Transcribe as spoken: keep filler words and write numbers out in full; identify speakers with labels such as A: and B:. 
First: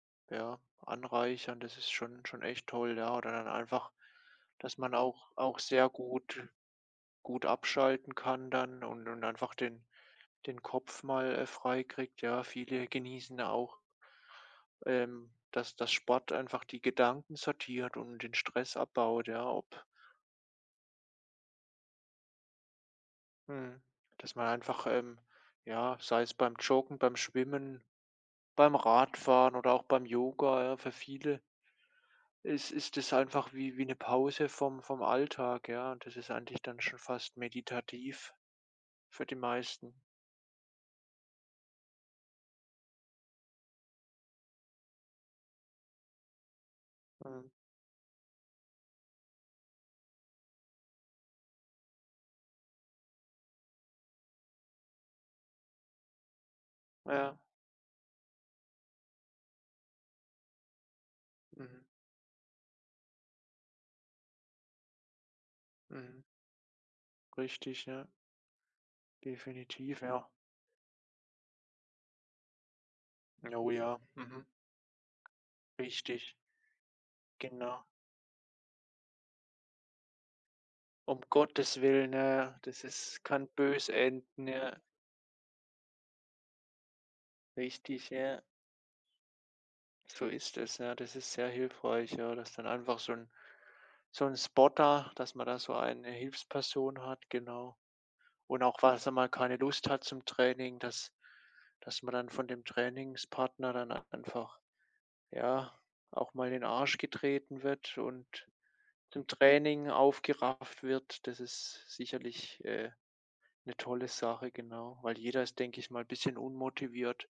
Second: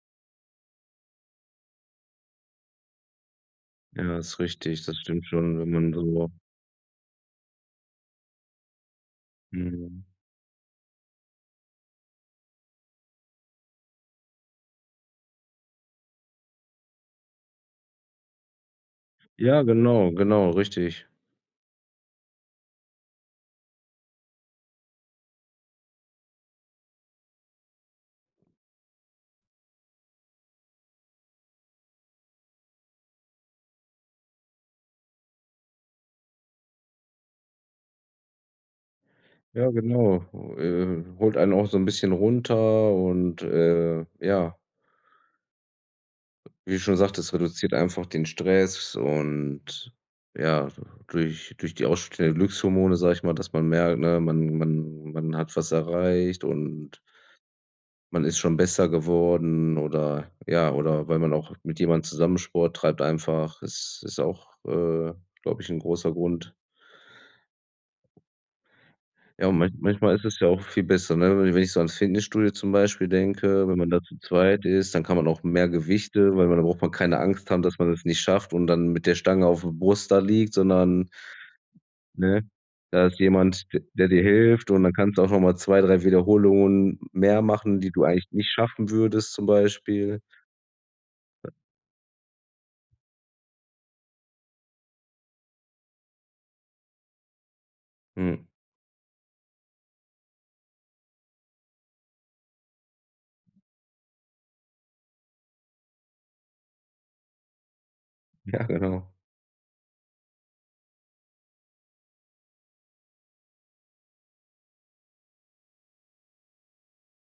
A: Ja, anreichern, das ist schon schon echt toll, ja. Oder dann einfach,
B: Ja, ist
A: dass
B: richtig, das
A: man
B: stimmt
A: auch
B: schon,
A: auch
B: wenn
A: sehr
B: man so
A: gut gut abschalten kann dann und und einfach den
B: Mhm.
A: den Kopf mal, äh, freikriegt, ja. Viele genießen auch ähm, dass dass Sport einfach die Gedanken sortiert und den Stress abbaut, ja,
B: Ja,
A: ob
B: genau, genau, richtig.
A: mhm, dass man einfach, ähm, ja, sei es beim Joggen, beim Schwimmen, beim Radfahren oder auch beim Yoga, ja, für viele ist ist es einfach wie wie 'ne Pause vom vom Alltag, ja? Das ist eigentlich dann schon fast meditativ für die
B: Ja,
A: meisten.
B: genau, äh, holt einen auch so 'n bisschen runter und, äh, ja. Wie du schon sagtest,
A: Mhm.
B: reduziert einfach den Stress und, ja, du durch durch die ausstehenden Glückshormone, sag ich mal, dass man merkt, ne, man man man hat was erreicht und
A: Ja.
B: man ist schon besser geworden oder ja, oder weil man auch mit
A: Mhm.
B: jemandem zusammen Sport treibt einfach. Es ist auch, äh, glaube ich, 'n großer
A: Mhm.
B: Grund.
A: Richtig, ja.
B: Ja, und man
A: Definitiv,
B: manchmal ist
A: ja.
B: es ja auch viel besser, ne? Wenn wenn ich so ans Fitnessstudio zum Beispiel denke,
A: Oh
B: wenn man
A: ja,
B: da zu
A: mhm.
B: zweit ist, dann kann man auch mehr
A: Richtig.
B: Gewichte weil da braucht man keine Angst haben, dass
A: Genau.
B: man es nicht schafft und dann mit der Stange auf der Brust da liegt, sondern
A: Um Gottes Willen, ja
B: ne?
A: ja, das
B: Da ist
A: ist kann
B: jemand, d
A: böse
B: der dir
A: enden,
B: hilft
A: ja.
B: und dann kannst du auch noch mal zwei, drei Wiederholungen mehr machen, die du
A: Richtig,
B: eigentlich
A: ja.
B: nicht schaffen würdest, zum Beispiel.
A: So ist es, ja. Das ist sehr hilfreich, ja, dass dann einfach so 'n so 'n Spotter, dass man da so eine Hilfsperson hat, genau.
B: Hm.
A: Und auch, falls man mal keine Lust hat zum Training, dass dass man dann von dem Trainingspartner dann einfach, ja, auch mal in den Arsch getreten wird und
B: Ja, genau.
A: zum Training aufgerafft wird. Das ist sicherlich, äh, 'ne tolle Sache, genau. Weil jeder ist, denke ich mal, bisschen unmotiviert.